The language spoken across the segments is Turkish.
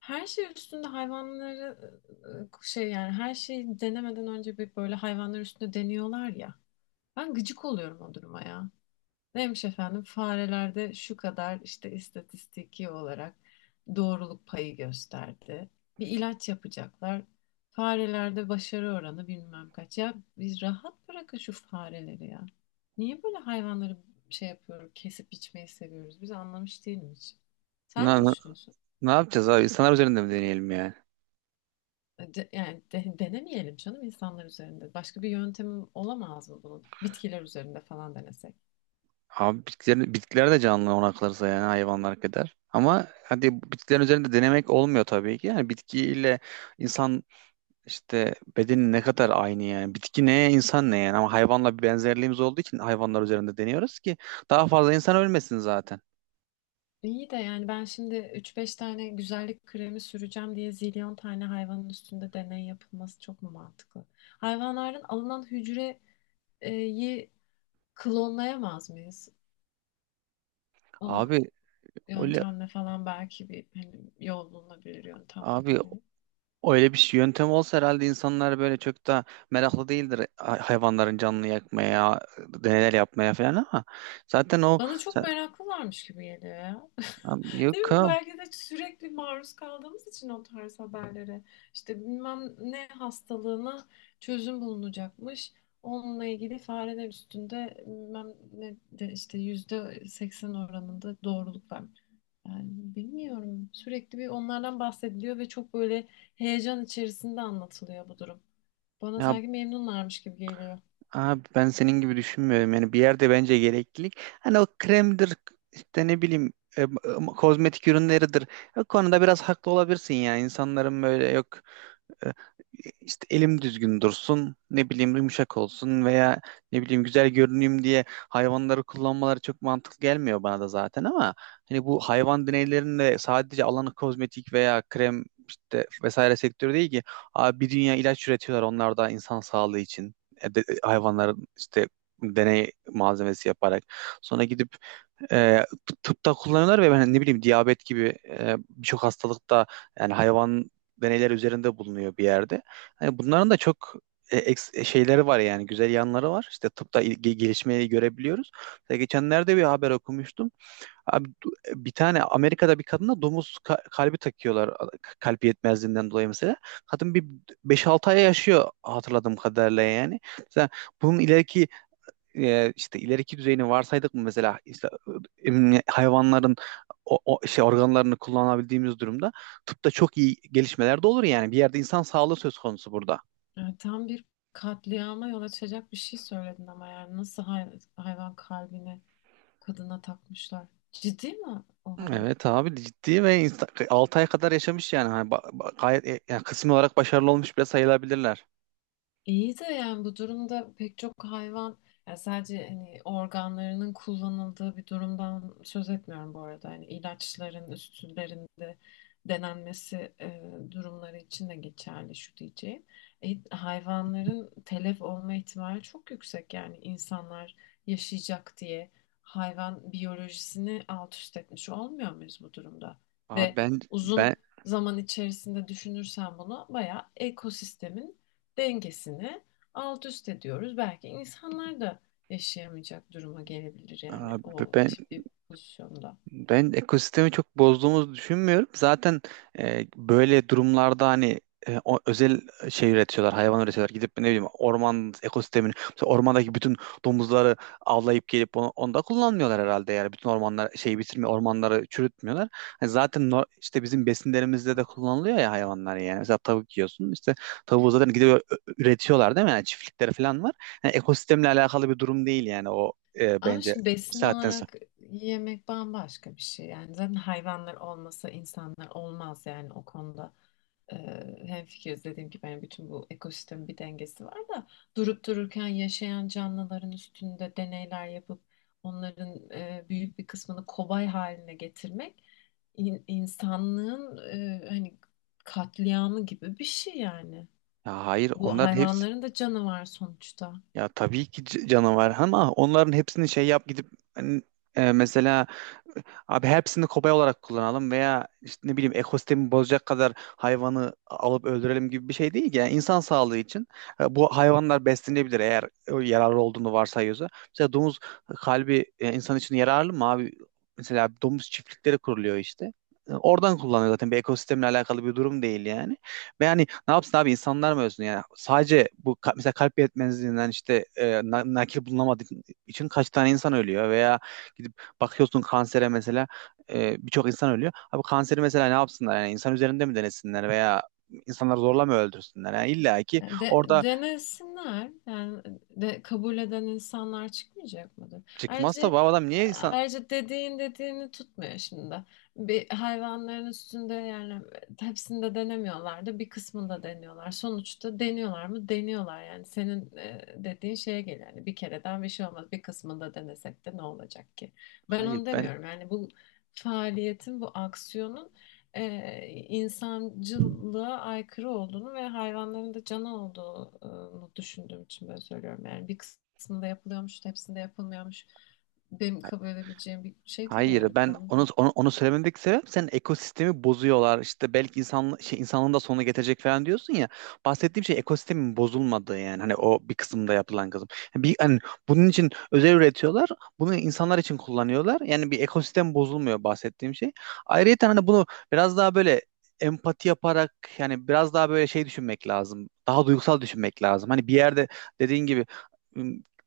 Her şey üstünde hayvanları yani her şeyi denemeden önce bir böyle hayvanlar üstünde deniyorlar ya. Ben gıcık oluyorum o duruma ya. Neymiş efendim farelerde şu kadar işte istatistiki olarak doğruluk payı gösterdi. Bir ilaç yapacaklar. Farelerde başarı oranı bilmem kaç. Ya biz rahat bırakın şu fareleri ya. Niye böyle hayvanları şey yapıyoruz, kesip biçmeyi seviyoruz? Biz anlamış değilim hiç. Sen ne Ne, ne, düşünüyorsun? ne, yapacağız abi? İnsanlar üzerinde mi deneyelim yani? Denemeyelim canım insanlar üzerinde. Başka bir yöntemim olamaz mı bunun? Bitkiler üzerinde falan denesek. Abi bitkiler de canlı ona kalırsa yani hayvanlar kadar. Ama hadi bitkilerin üzerinde denemek olmuyor tabii ki. Yani bitkiyle insan işte bedeni ne kadar aynı yani. Bitki ne, insan ne yani. Ama hayvanla bir benzerliğimiz olduğu için hayvanlar üzerinde deniyoruz ki daha fazla insan ölmesin zaten. İyi de yani ben şimdi üç beş tane güzellik kremi süreceğim diye zilyon tane hayvanın üstünde deney yapılması çok mu mantıklı? Hayvanların alınan hücreyi klonlayamaz mıyız? O Abi öyle yöntemle falan belki bir hani yol bulunabilir, yöntem abi bulunabilir. öyle yöntem olsa herhalde insanlar böyle çok da meraklı değildir hayvanların canını yakmaya, deneyler yapmaya falan ama zaten o... Bana çok meraklılarmış gibi geliyor ya. Abi, Değil yok mi? abi. Belki de sürekli maruz kaldığımız için o tarz haberlere. İşte bilmem ne hastalığına çözüm bulunacakmış. Onunla ilgili fareler üstünde bilmem ne de işte %80 oranında doğruluk var. Yani bilmiyorum. Sürekli bir onlardan bahsediliyor ve çok böyle heyecan içerisinde anlatılıyor bu durum. Bana Ya, sanki memnunlarmış gibi geliyor. abi ben senin gibi düşünmüyorum. Yani bir yerde bence gereklilik. Hani o kremdir işte ne bileyim kozmetik ürünleridir. O konuda biraz haklı olabilirsin ya. İnsanların böyle yok... E, işte elim düzgün dursun, ne bileyim yumuşak olsun veya ne bileyim güzel görüneyim diye hayvanları kullanmaları çok mantıklı gelmiyor bana da zaten. Ama hani bu hayvan deneylerinde sadece alanı kozmetik veya krem işte vesaire sektörü değil ki abi, bir dünya ilaç üretiyorlar onlar da insan sağlığı için. Hayvanların işte deney malzemesi yaparak sonra gidip e, tıpta kullanıyorlar, ve ben hani ne bileyim diyabet gibi birçok hastalıkta yani hayvan deneyler üzerinde bulunuyor bir yerde. Hani bunların da çok şeyleri var yani güzel yanları var. İşte tıpta gelişmeyi görebiliyoruz. Mesela geçenlerde bir haber okumuştum. Abi, bir tane Amerika'da bir kadına domuz kalbi takıyorlar kalp yetmezliğinden dolayı mesela. Kadın bir beş altı ay yaşıyor hatırladığım kadarıyla yani. Mesela bunun ileriki e, işte ileriki düzeyini varsaydık mı mesela işte, hayvanların o şey organlarını kullanabildiğimiz durumda tıpta çok iyi gelişmeler de olur yani, bir yerde insan sağlığı söz konusu burada. Yani tam bir katliama yol açacak bir şey söyledin ama yani nasıl hayvan kalbini kadına takmışlar. Ciddi mi o haber? Evet abi, ciddi. Ve 6 ay kadar yaşamış yani. Hani gayet yani kısmi olarak başarılı olmuş bile sayılabilirler. İyi de yani bu durumda pek çok hayvan yani sadece hani organlarının kullanıldığı bir durumdan söz etmiyorum bu arada. Hani ilaçların üstlerinde denenmesi durumları için de geçerli şu diyeceğim. Hayvanların telef olma ihtimali çok yüksek yani insanlar yaşayacak diye hayvan biyolojisini alt üst etmiş olmuyor muyuz bu durumda? Abi Ve ben uzun ben zaman içerisinde düşünürsen bunu bayağı ekosistemin dengesini alt üst ediyoruz. Belki insanlar da yaşayamayacak duruma gelebilir yani abi o ben tip bir pozisyonda. Ben ekosistemi çok bozduğumuzu düşünmüyorum. Zaten böyle durumlarda hani özel şey üretiyorlar, hayvan üretiyorlar. Gidip ne bileyim orman ekosistemini, mesela ormandaki bütün domuzları avlayıp gelip onu da kullanmıyorlar herhalde. Yani bütün ormanlar şeyi bitirmiyor, ormanları çürütmüyorlar. Hani zaten işte bizim besinlerimizde de kullanılıyor ya hayvanlar yani. Mesela tavuk yiyorsun. İşte tavuğu zaten gidip üretiyorlar değil mi? Yani çiftlikleri falan var. Yani ekosistemle alakalı bir durum değil yani o Ama bence şimdi bir besin saatten sonra. olarak yemek bambaşka bir şey. Yani zaten hayvanlar olmasa insanlar olmaz yani o konuda. Ee, Hemfikiriz dediğim gibi yani bütün bu ekosistemin bir dengesi var da durup dururken yaşayan canlıların üstünde deneyler yapıp onların büyük bir kısmını kobay haline getirmek insanlığın hani katliamı gibi bir şey yani. Ya hayır, Bu onların hepsi... hayvanların da canı var sonuçta. Ya tabii ki canavar, ama onların hepsini şey yap gidip hani, mesela abi hepsini kobay olarak kullanalım veya işte ne bileyim ekosistemi bozacak kadar hayvanı alıp öldürelim gibi bir şey değil ki. Yani insan sağlığı için bu hayvanlar beslenebilir eğer yararlı olduğunu varsayıyorsa. Mesela domuz kalbi insan için yararlı mı abi? Mesela domuz çiftlikleri kuruluyor işte. Oradan kullanıyor zaten, bir ekosistemle alakalı bir durum değil yani. Ve yani ne yapsın abi, insanlar mı ölsün yani? Sadece bu mesela kalp yetmezliğinden işte nakil bulunamadığı için kaç tane insan ölüyor, veya gidip bakıyorsun kansere mesela birçok insan ölüyor. Abi kanseri mesela ne yapsınlar? Yani insan üzerinde mi denesinler, veya insanları zorla mı öldürsünler? Yani illa ki Yani orada denesinler. Yani kabul eden insanlar çıkmayacak mıdır? çıkmazsa Ayrıca bu adam niye insan... ayrıca dediğin tutmuyor şimdi. Bir hayvanların üstünde yani hepsinde denemiyorlar da bir kısmında deniyorlar. Sonuçta deniyorlar mı? Deniyorlar yani. Senin dediğin şeye geliyor. Yani bir kereden bir şey olmaz. Bir kısmında denesek de ne olacak ki? Ben Hayır onu ben demiyorum. Yani bu faaliyetin, bu aksiyonun insancılığa aykırı olduğunu ve hayvanların da canı olduğunu düşündüğüm için böyle söylüyorum. Yani bir kısmında yapılıyormuş, hepsinde yapılmıyormuş. Benim kabul edebileceğim bir şey değil Hayır, yani ben konuda. onu söylememdeki sebep, senin ekosistemi bozuyorlar işte belki insan şey insanlığın da sonunu getirecek falan diyorsun ya, bahsettiğim şey ekosistemin bozulmadığı, yani hani o bir kısımda yapılan kısım. Yani bir hani bunun için özel üretiyorlar, bunu insanlar için kullanıyorlar, yani bir ekosistem bozulmuyor bahsettiğim şey. Ayrıca hani bunu biraz daha böyle empati yaparak, yani biraz daha böyle şey düşünmek lazım, daha duygusal düşünmek lazım hani. Bir yerde dediğin gibi,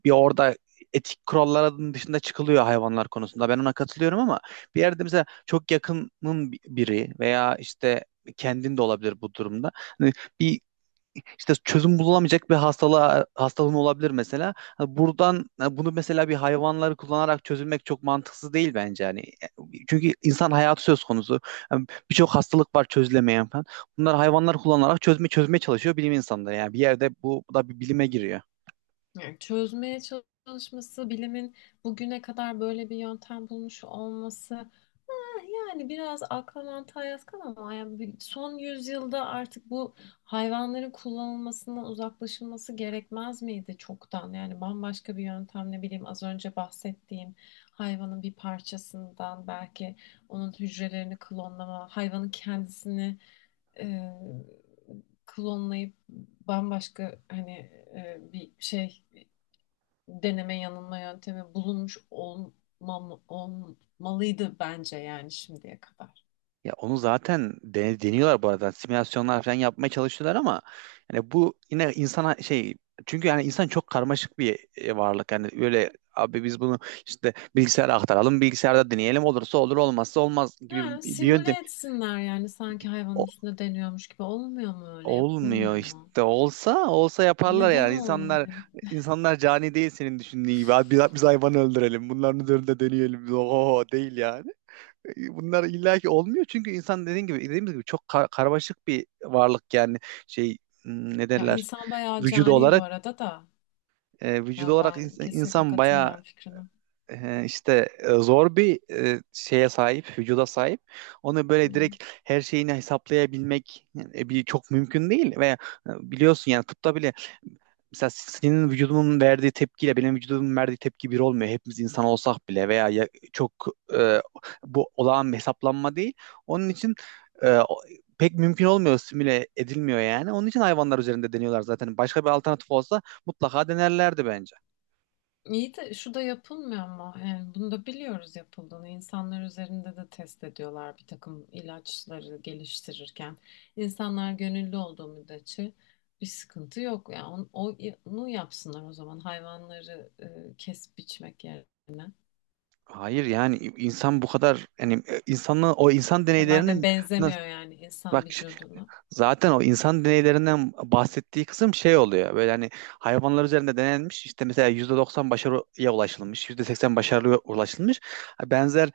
bir orada etik kuralların dışında çıkılıyor hayvanlar konusunda. Ben ona katılıyorum, ama bir yerde mesela çok yakının biri veya işte kendin de olabilir bu durumda. Hani bir işte çözüm bulamayacak bir hastalığın olabilir mesela. Hani buradan, hani bunu mesela bir hayvanları kullanarak çözülmek çok mantıksız değil bence hani. Çünkü insan hayatı söz konusu. Yani birçok hastalık var çözülemeyen falan. Bunlar hayvanlar kullanarak çözmeye çalışıyor bilim insanları. Yani bir yerde bu da bir bilime giriyor. Yani çözmeye çalışması, bilimin bugüne kadar böyle bir yöntem bulmuş olması, yani biraz akla mantığa yatkın ama yani son yüzyılda artık bu hayvanların kullanılmasından uzaklaşılması gerekmez miydi çoktan? Yani bambaşka bir yöntem ne bileyim az önce bahsettiğim hayvanın bir parçasından belki onun hücrelerini klonlama, hayvanın kendisini e, klonlayıp bambaşka hani bir şey deneme yanılma yöntemi olmalıydı bence yani şimdiye kadar. Ya onu zaten deniyorlar bu arada. Simülasyonlar falan yapmaya çalışıyorlar, ama yani bu yine insana şey, çünkü yani insan çok karmaşık bir varlık. Yani öyle abi, biz bunu işte bilgisayara aktaralım, bilgisayarda deneyelim, olursa olur olmazsa olmaz Ha, gibi bir yöntem. simüle etsinler yani sanki hayvanın O- üstünde deniyormuş gibi olmuyor mu, öyle Olmuyor yapılmıyor işte. mu? Olsa olsa yaparlar Neden yani. İnsanlar olmuyor? insanlar cani değil senin düşündüğün gibi. Abi biz hayvanı öldürelim, bunların üzerinde deneyelim. Oho, değil yani. Bunlar illaki olmuyor çünkü insan dediğin gibi, dediğimiz gibi çok karmaşık bir varlık yani. Şey ne Ya derler, insan bayağı vücudu cani bu olarak arada da. Vücudu Ya olarak ben insan, kesinlikle insan bayağı katılmıyorum fikrine. İşte zor bir şeye sahip vücuda sahip. Onu Hı. böyle direkt her şeyini hesaplayabilmek yani bir çok mümkün değil, ve biliyorsun yani, tıpta bile mesela senin vücudunun verdiği tepkiyle benim vücudumun verdiği tepki bir olmuyor. Hepimiz insan olsak bile, veya çok e, bu olağan bir hesaplanma değil. Onun için e, o- pek mümkün olmuyor, simüle edilmiyor yani. Onun için hayvanlar üzerinde deniyorlar zaten. Başka bir alternatif olsa mutlaka denerlerdi bence. İyi de şu da yapılmıyor mu? Yani bunu da biliyoruz yapıldığını. İnsanlar üzerinde de test ediyorlar bir takım ilaçları geliştirirken. İnsanlar gönüllü olduğu müddetçe bir sıkıntı yok. Yani onu yapsınlar o zaman hayvanları kesip biçmek yerine. Hayır yani insan bu kadar yani insanın o insan E, madem deneylerinin nasıl, benzemiyor yani insan bak... vücuduna. Zaten o insan deneylerinden bahsettiği kısım şey oluyor. Böyle hani hayvanlar üzerinde denenmiş, işte mesela %90 başarıya ulaşılmış, %80 başarıya ulaşılmış. Benzer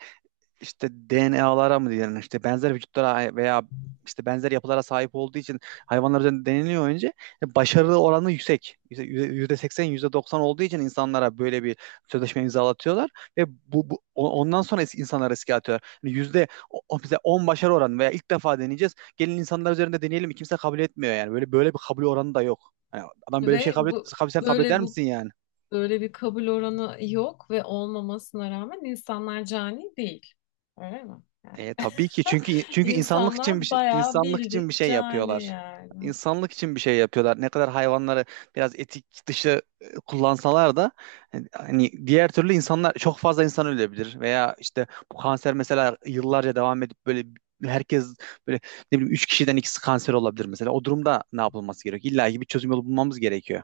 işte DNA'lara mı diyelim, işte benzer vücutlara veya işte benzer yapılara sahip olduğu için hayvanlar üzerinde deneniyor önce. Başarı oranı yüksek. Yüzde %80, %90 olduğu için insanlara böyle bir sözleşme imzalatıyorlar, ve ondan sonra insanlar riske atıyorlar. Yani yüzde bize 10 başarı oranı veya ilk defa deneyeceğiz, gelin insanlar üzerinde deneyelim. Kimse kabul etmiyor yani. Böyle böyle bir kabul oranı da yok. Yani adam böyle bir şey Ve kabul et, bu sen kabul böyle eder bu misin yani? böyle bir kabul oranı yok ve olmamasına rağmen insanlar cani değil. Öyle mi? Tabii ki, çünkü insanlık için bir İnsanlar şey, bayağı insanlık için bir bildik şey cani yapıyorlar. yani. İnsanlık için bir şey yapıyorlar. Ne kadar hayvanları biraz etik dışı kullansalar da hani diğer türlü insanlar çok fazla insan ölebilir, veya işte bu kanser mesela yıllarca devam edip böyle herkes böyle ne bileyim 3 kişiden ikisi kanser olabilir mesela. O durumda ne yapılması gerekiyor? İlla ki bir çözüm yolu bulmamız gerekiyor.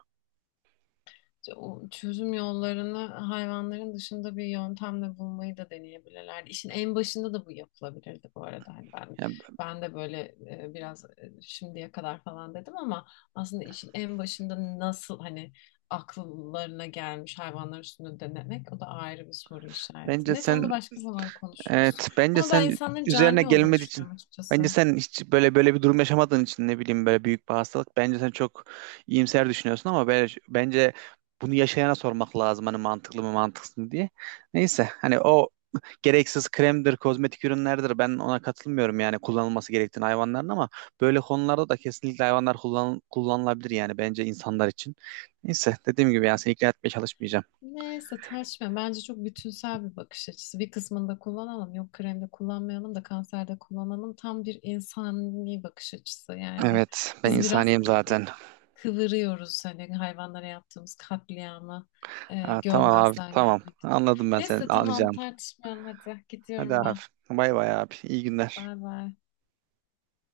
İşte o çözüm yollarını hayvanların dışında bir yöntemle bulmayı da deneyebilirlerdi. İşin en başında da bu yapılabilirdi bu arada. Hani ben Yani ben de böyle biraz şimdiye kadar falan dedim ama aslında işin en başında nasıl hani akıllarına gelmiş hayvanlar üstünde denemek, o da ayrı bir soru işareti. bence Neyse onu da sen başka zaman konuşuruz. Evet, bence Ama ben sen insanların üzerine cani olduğunu gelmediği için, düşünüyorum açıkçası. bence sen hiç böyle böyle bir durum yaşamadığın için ne bileyim, böyle büyük bir hastalık. Bence sen çok iyimser düşünüyorsun, ama böyle, bence bunu yaşayana sormak lazım hani, mantıklı mı mantıksız mı diye. Neyse hani o gereksiz kremdir, kozmetik ürünlerdir, ben ona katılmıyorum yani kullanılması gerektiğini hayvanların, ama böyle konularda da kesinlikle hayvanlar kullanılabilir yani bence insanlar için. Neyse, dediğim gibi yani seni ikna etmeye çalışmayacağım. Neyse tartışmayalım. Bence çok bütünsel bir bakış açısı. Bir kısmını da kullanalım. Yok kremde kullanmayalım da kanserde kullanalım. Tam bir insani bakış açısı yani. Evet, ben Biz biraz insaniyim e, e, zaten. kıvırıyoruz hani hayvanlara yaptığımız katliamı Ha, tamam abi, görmezden tamam. gelmek için. Anladım, ben seni Neyse tamam, anlayacağım. tartışmayalım hadi. Hadi Gidiyorum abi. ben. Bay bay abi. İyi günler. Bay bay.